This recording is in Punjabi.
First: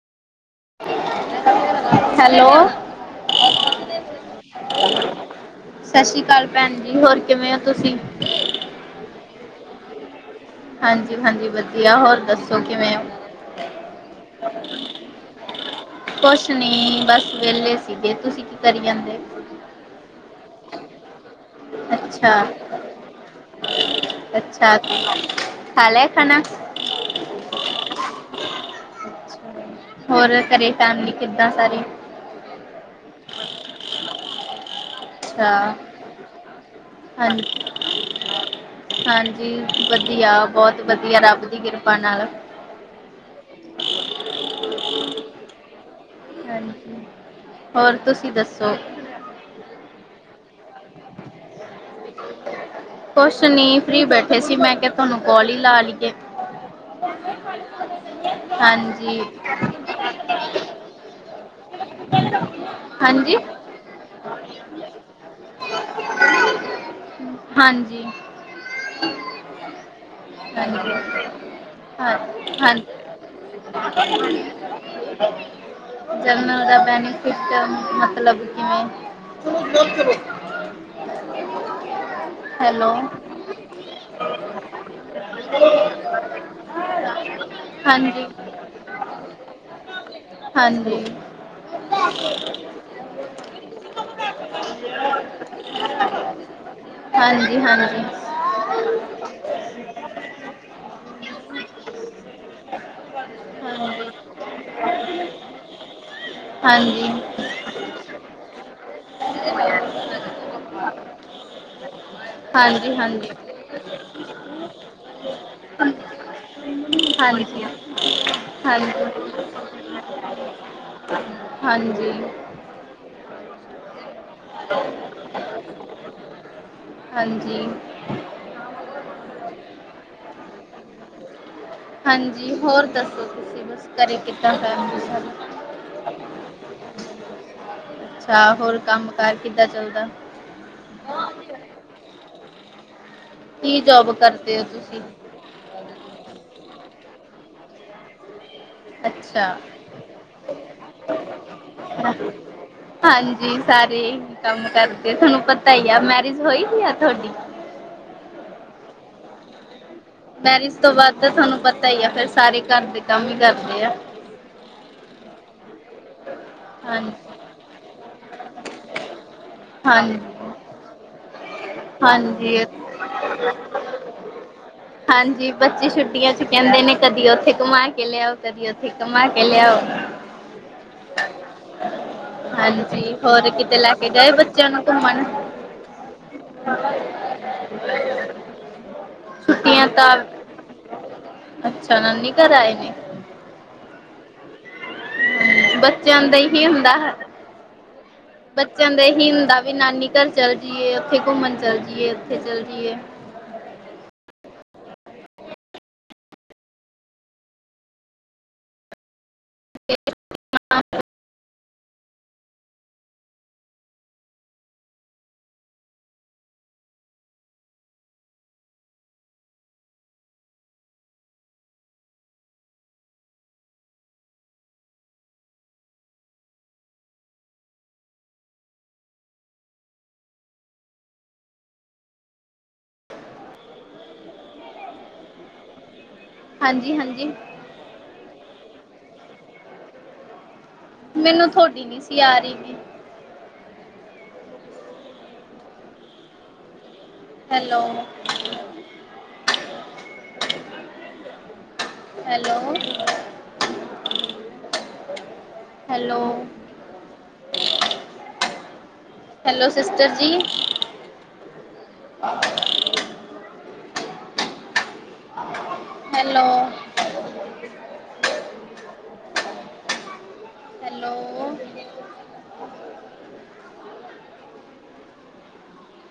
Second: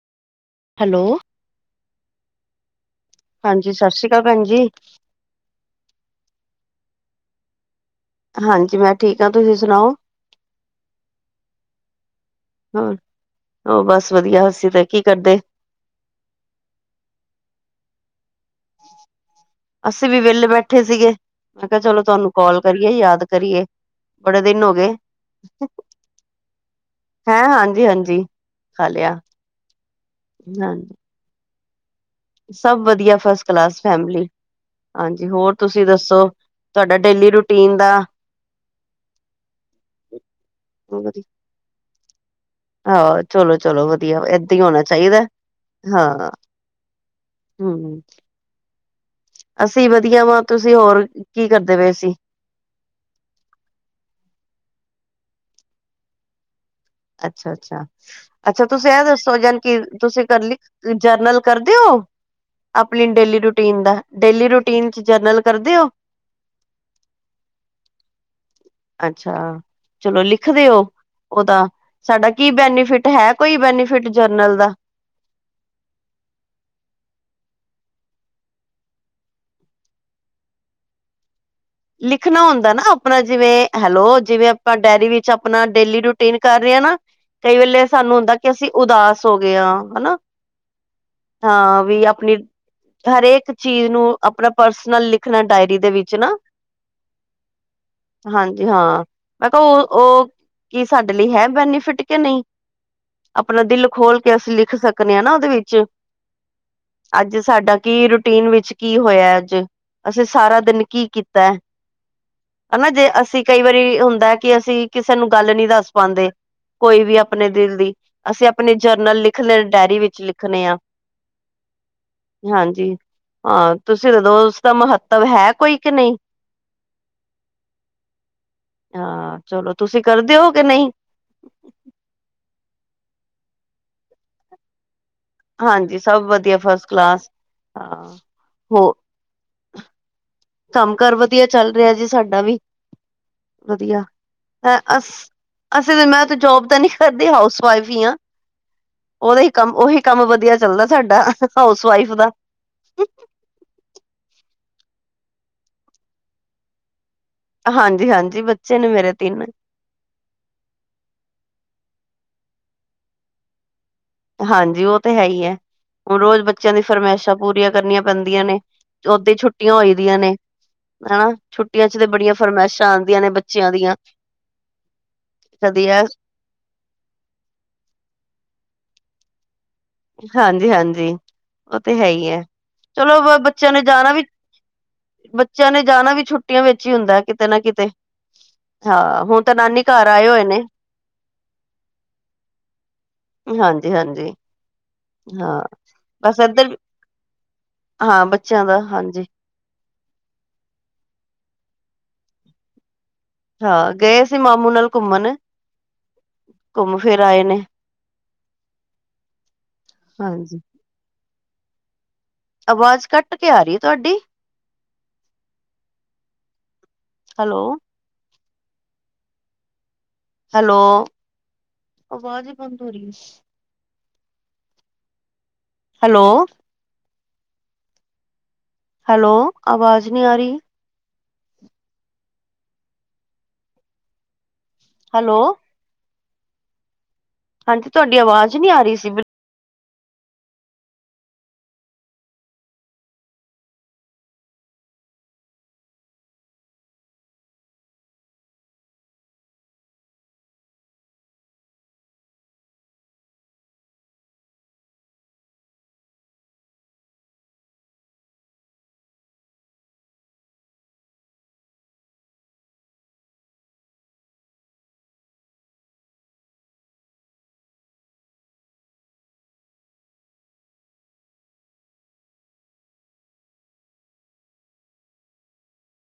ਹੈਲੋ। ਹੈਲੋ ਹਾਂਜੀ ਸਤਿ ਸ੍ਰੀ ਅਕਾਲ ਭੈਣ ਜੀ। ਸਤਿ ਸ੍ਰੀ ਅਕਾਲ ਭੈਣ ਜੀ ਹੋਰ ਕਿਵੇਂ ਹੋ ਤੁਸੀਂ? ਹਾਂਜੀ, ਮੈਂ ਠੀਕ ਹਾਂ ਤੁਸੀਂ ਸੁਣਾਓ? ਹਾਂਜੀ ਹਾਂਜੀ ਵਧੀਆ ਹੋਰ। ਦੱਸੋ ਹੋਰ ਕਿਵੇਂ ਹੋ ਹੋਰ ਬਸ ਵਧੀਆ ਅਸੀ ਤੇ ਕੀ ਕਰਦੇ? ਕੁਛ ਨੀ ਬਸ ਵਿਹਲੇ ਸੀਗੇ ਤੁਸੀਂ ਕੀ ਕਰੀ ਜਾਂਦੇ? ਅਸੀਂ ਵੀ ਵਿਹਲੇ ਬੈਠੇ ਸੀਗੇ। ਮੈਂ ਕਿਹਾ ਚਲੋ, ਤੁਹਾਨੂੰ ਅੱਛਾ ਕਾਲ ਕਰੀਏ ਯਾਦ ਕਰੀਏ ਬੜੇ ਦਿਨ ਹੋ ਅੱਛਾ ਗਏ। ਖਾ ਲਿਆ ਖਾਣਾ ਹੈਂ ਹਾਂਜੀ ਹਾਂਜੀ। ਖਾ ਲਿਆ ਹੋਰ ਘਰੇ ਹਾਂਜੀ ਫੈਮਲੀ ਕਿੱਦਾਂ ਸਾਰੀ? ਸਭ ਵਧੀਆ, ਫਸਟ ਕਲਾਸ ਫੈਮਲੀ ਹਾਂਜੀ ਅੱਛਾ ਹੋਰ ਤੁਸੀਂ ਦੱਸੋ? ਡੇਲੀ ਹਾਂਜੀ ਰੂਟੀਨ ਦਾ ਹਾਂਜੀ ਵਧੀਆ, ਬਹੁਤ ਵਧੀਆ, ਰੱਬ ਦੀ ਕਿਰਪਾ ਨਾਲ। ਆਹੋ, ਚਲੋ ਚਲੋ, ਵਧੀਆ ਏਦਾਂ ਹੀ ਹੋਣਾ ਚਾਹੀਦਾ ਹਾਂ। ਹਾਂਜੀ ਹੋਰ ਹਮ ਤੁਸੀਂ ਦੱਸੋ? ਅਸੀਂ ਵਧੀਆ ਵਾ ਤੁਸੀਂ ਹੋਰ ਕੀ ਕਰਦੇ ਪਏ ਸੀ? ਕੁਛ ਨੀ, ਫਰੀ ਬੈਠੇ ਸੀ, ਮੈਂ ਕਿਹਾ ਤੁਹਾਨੂੰ ਕੋਲ ਹੀ ਲਾ ਲਈਏ। ਅੱਛਾ ਅੱਛਾ ਅੱਛਾ ਤੁਸੀਂ ਇਹ ਹਾਂਜੀ ਦੱਸੋ ਯਾਨੀ ਕਿ ਤੁਸੀਂ ਕਰ ਲਈ ਜਰਨਲ ਕਰ। ਦਿਓ। ਆਪਣੀ ਹਾਂਜੀ ਡੇਲੀ ਰੂਟੀਨ ਦਾ ਡੇਲੀ ਰੂਟੀਨ 'ਚ ਜਰਨਲ ਕਰਦੇ ਹੋ। ਹਾਂਜੀ। ਅੱਛਾ। ਚਲੋ ਲਿਖਦੇ ਹੋ ਹਾਂਜੀ ਉਹਦਾ ਹਾਂ ਸਾਡਾ ਕੀ ਹਾਂ ਬੈਨੀਫਿਟ ਹੈ ਕੋਈ ਬੈਨੀਫਿਟ ਜਰਨਲ ਦਾ। [unintelligible] ਦਾ ਬੈਨਫਿਸਟ ਮਤਲਬ ਕਿਵੇਂ? ਲਿਖਣਾ ਹੁੰਦਾ ਨਾ ਹੈਲੋ ਆਪਣਾ ਜਿਵੇਂ ਹੈਲੋ ਜਿਵੇਂ ਆਪਾਂ ਡਾਇਰੀ ਵਿੱਚ ਆਪਣਾ ਡੇਲੀ ਰੂਟੀਨ ਕਰ ਰਹੇ। ਹੈ ਨਾ ਕਈ ਵੇਲੇ ਸਾਨੂੰ ਹਾਂਜੀ ਹੁੰਦਾ ਕਿ ਅਸੀਂ ਉਦਾਸ ਹੋ ਗਏ ਹਾਂ ਹੈ ਨਾ। ਹਾਂਜੀ ਹਾਂ ਵੀ ਆਪਣੀ ਹਰੇਕ ਚੀਜ਼ ਨੂੰ ਆਪਣਾ ਪਰਸਨਲ ਲਿਖਣਾ ਡਾਇਰੀ ਦੇ ਵਿੱਚ ਨਾ। ਹਾਂਜੀ ਹਾਂਜੀ ਹਾਂਜੀ ਹਾਂ, ਮੈਂ ਕਿਹਾ ਉਹ ਉਹ ਕੀ ਸਾਡੇ ਲਈ ਹੈ ਬੈਨੀਫਿਟ ਕਿ ਨਹੀਂ? ਆਪਣਾ ਦਿਲ ਖੋਲ ਕੇ ਅਸੀਂ ਲਿਖ ਸਕਨੇ ਆ ਨਾ ਉਹਦੇ ਵਿੱਚ। ਹਾਂ ਅੱਜ ਸਾਡਾ ਕੀ ਰੂਟੀਨ ਵਿੱਚ ਕੀ ਹੋਇਆ ਅੱਜ ਅਸੀਂ ਸਾਰਾ ਦਿਨ ਕੀ ਕੀਤਾ [unintelligible] ਹਨਾ ਹਾਂਜੀ ਹਾਂਜੀ ਜੇ ਹਾਂਜੀ ਅਸੀਂ ਕਈ ਵਾਰੀ ਹੁੰਦਾ ਕਿ ਅਸੀਂ ਕਿਸੇ ਨੂੰ ਗੱਲ ਨਹੀਂੀ ਦੱਸ ਪਾਉਂਦੇ ਕੋਈ ਵੀ ਆਪਣੇ ਹਾਂਜੀ ਦਿਲ ਦੀ ਅਸੀਂ ਆਪਣੇ ਜਰਨਲ ਲਿਖ ਲ ਡਾਇਰੀ ਵਿੱਚ ਲਿਖਣੇ ਆ ਹਾਂਜੀ ਹਾਂਜੀ ਹਾਂ ਤੁਸੀਂ ਜਦੋਂ ਉਸਦਾ ਮਹੱਤਵ ਹੈ ਕੋਈ ਕਿ ਨਹੀਂ ਹਾਂਜੀ ਹਾਂ ਚਲੋ ਤੁਸੀਂ ਕਰਦੇ ਹੋ ਕਿ ਨਹੀਂ ਹਾਂਜੀ ਹੋਰ ਦੱਸੋ ਤੁਸੀਂ ਬਸ ਕਰਰੇ ਕਿੱਦਾਂ ਕਰ ਹਾਂਜੀ ਸਭ ਵਧੀਆ ਫਸਟ ਕਲਾਸ ਹਾਂ ਅੱਛਾ ਹੋਰ ਹੋ ਕੰਮ ਕਾਰ ਕਿੱਦਾਂ ਚੱਲਦਾ ਕੰਮ ਕਾਰ ਵਧੀਆ ਚੱਲ ਰਿਹਾ ਜੀ ਸਾਡਾ ਵੀ ਕੀ ਵਧੀਆ ਜੋਬ ਕਰਦੇ ਹੋ ਅ ਤੁਸੀਂ ਅਸੀਂ ਮੈਂ ਤੇ ਜੋਬ ਤਾਂ ਨਹੀਂੀ ਕਰਦੇ ਹਾਸ ਵਇਫ ਆ ਉਹਦਾ ਅੱਛਾ ਹੀ ਕੰਮ ਉਹੀ ਕੰਮ ਵਧੀਆ ਚੱਲਦਾ ਸਾਡਾ ਹਾਊਸ ਵਾਈਫ ਦਾ ਹਾਂਜੀ ਸਾਰੇ ਕੰਮ ਕਰਦੇ ਤੁਹਾਨੂੰ ਪਤਾ ਹੀ ਆ ਮੈਰਿਜ ਹੋਈ ਹੀ ਆ ਤੁਹਾਡੀ ਹਾਂਜੀ ਹਾਂਜੀ ਬੱਚੇ ਨੇ ਮੇਰੇ ਤਿੰਨ ਮੈਰਿਜ ਤੋਂ ਬਾਅਦ ਤੁਹਾਨੂੰ ਪਤਾ ਹੀ ਆ ਫਿਰ ਸਾਰੇ ਘਰ ਦੇ ਕੰਮ ਹੀ ਕਰਦੇ ਆ ਹਾਂਜੀ ਉਹ ਤੇ ਹੈ ਹੀ ਹੈ ਹੁਣ ਰੋਜ਼ ਬੱਚਿਆਂ ਦੀ ਹਾਂਜੀ ਫਰਮਾਇਸ਼ਾਂ ਪੂਰੀਆਂ ਕਰਨੀਆਂ ਬੰਦੀਆਂ ਨੇ ਓਦ ਛੁੱਟੀਆਂ ਹੋਈ ਦੀਆਂ ਹਾਂਜੀ ਨੇ ਹਨਾ ਛੁੱਟੀਆਂ ਚ ਤੇ ਬੜੀਆਂ ਹਾਂਜੀ ਫਰਮਾਇਸ਼ਾਂ ਆਉਂਦੀਆਂ ਨੇ ਬੱਚਿਆਂ ਦੀਆਂ ਹਾਂਜੀ ਕਦੀ ਬੱਚੇ ਇਹ ਛੁੱਟੀਆਂ ਚ ਕਹਿੰਦੇ ਨੇ ਕਦੀ ਉੱਥੇ ਘੁਮਾ ਕੇ ਲਿਆਓ ਕਦੀ ਠੀਕ ਮ ਕੇਲੇ ਆਓ ਹਾਂਜੀ ਹਾਂਜੀ, ਉਹ ਤੇ ਹੈ ਹੀ ਹੈ ਹਾਂਜੀ ਚਲੋ ਹੋਰ ਬੱਚਿਆਂ ਕਿਤੇ ਨੇ ਲੈ ਕੇ ਜਾਣਾ ਵੀ। ਗਏ ਬੱਚਿਆਂ ਨੂੰ ਘੁੰਮਣ ਬੱਚਿਆਂ ਨੇ ਜਾਣਾ ਵੀ ਛੁੱਟੀਆਂ ਵਿੱਚ ਹੀ ਹੁੰਦਾ ਕਿਤੇ ਨਾ ਕਿਤੇ ਹਾਂ ਹੁਣ ਤਾਂ ਨਾਨੀ ਛੁੱਟੀਆਂ ਘਰ ਤਾਂ ਆਏ ਹੋਏ ਨੇ ਅੱਛਾ ਨਾ ਹਾਂਜੀ ਹਾਂਜੀ ਹਾਂ ਬੱਚਿਆਂ ਦਾ ਬਸ ਇਹੀ ਇੱਧਰ ਹੁੰਦਾ ਹਾਂ ਦਾ ਬੱਚਿਆਂ ਦੇ ਹਾਂਜੀ ਹੀ ਹੁੰਦਾ ਵੀ ਨਾਨੀ ਜਧਰ ਚੱਲ ਜਾਈਏ ਇੱਥੇ ਘੁੰਮਣ ਚੱਲ ਜਾਈਏ ਉੱਥੇ ਚੱਲ ਜਾਈਏ ਹ ਗਏ ਸੀ ਮਾਮੂ ਨਾਲ ਘੁੰਮਣ ਘੁੰਮ ਫਿਰ ਆਏ ਨੇ ਹਾਂਜੀ ਆਵਾਜ਼ ਕੱਟ ਕੇ ਆ ਰੀਏ ਤੁਹਾਡੀ। ਹੈਲੋ। ਹੈਲੋ, ਆਵਾਜ਼ ਹੀ ਬੰਦ ਹੋ ਰੀ ਏ। ਹੈਲੋ। ਹੈਲੋ, ਆਵਾਜ਼ ਨੀ ਆ ਰੀ। ਹੈਲੋ। ਹਾਂਜੀ ਹਾਂਜੀ। ਹਾਂਜੀ, ਤੁਹਾਡੀ ਆਵਾਜ਼ ਨੀ ਆ ਰੀ ਸੀ, ਬਿਲ ਮੈਨੂੰ ਥੋਡੀ ਨੀ ਸੀ ਆ ਰੀ ਗੀ। Hello. Hello. Hello. Hello, sister ਜੀ। ਹੈਲੋ। ਹੈਲੋ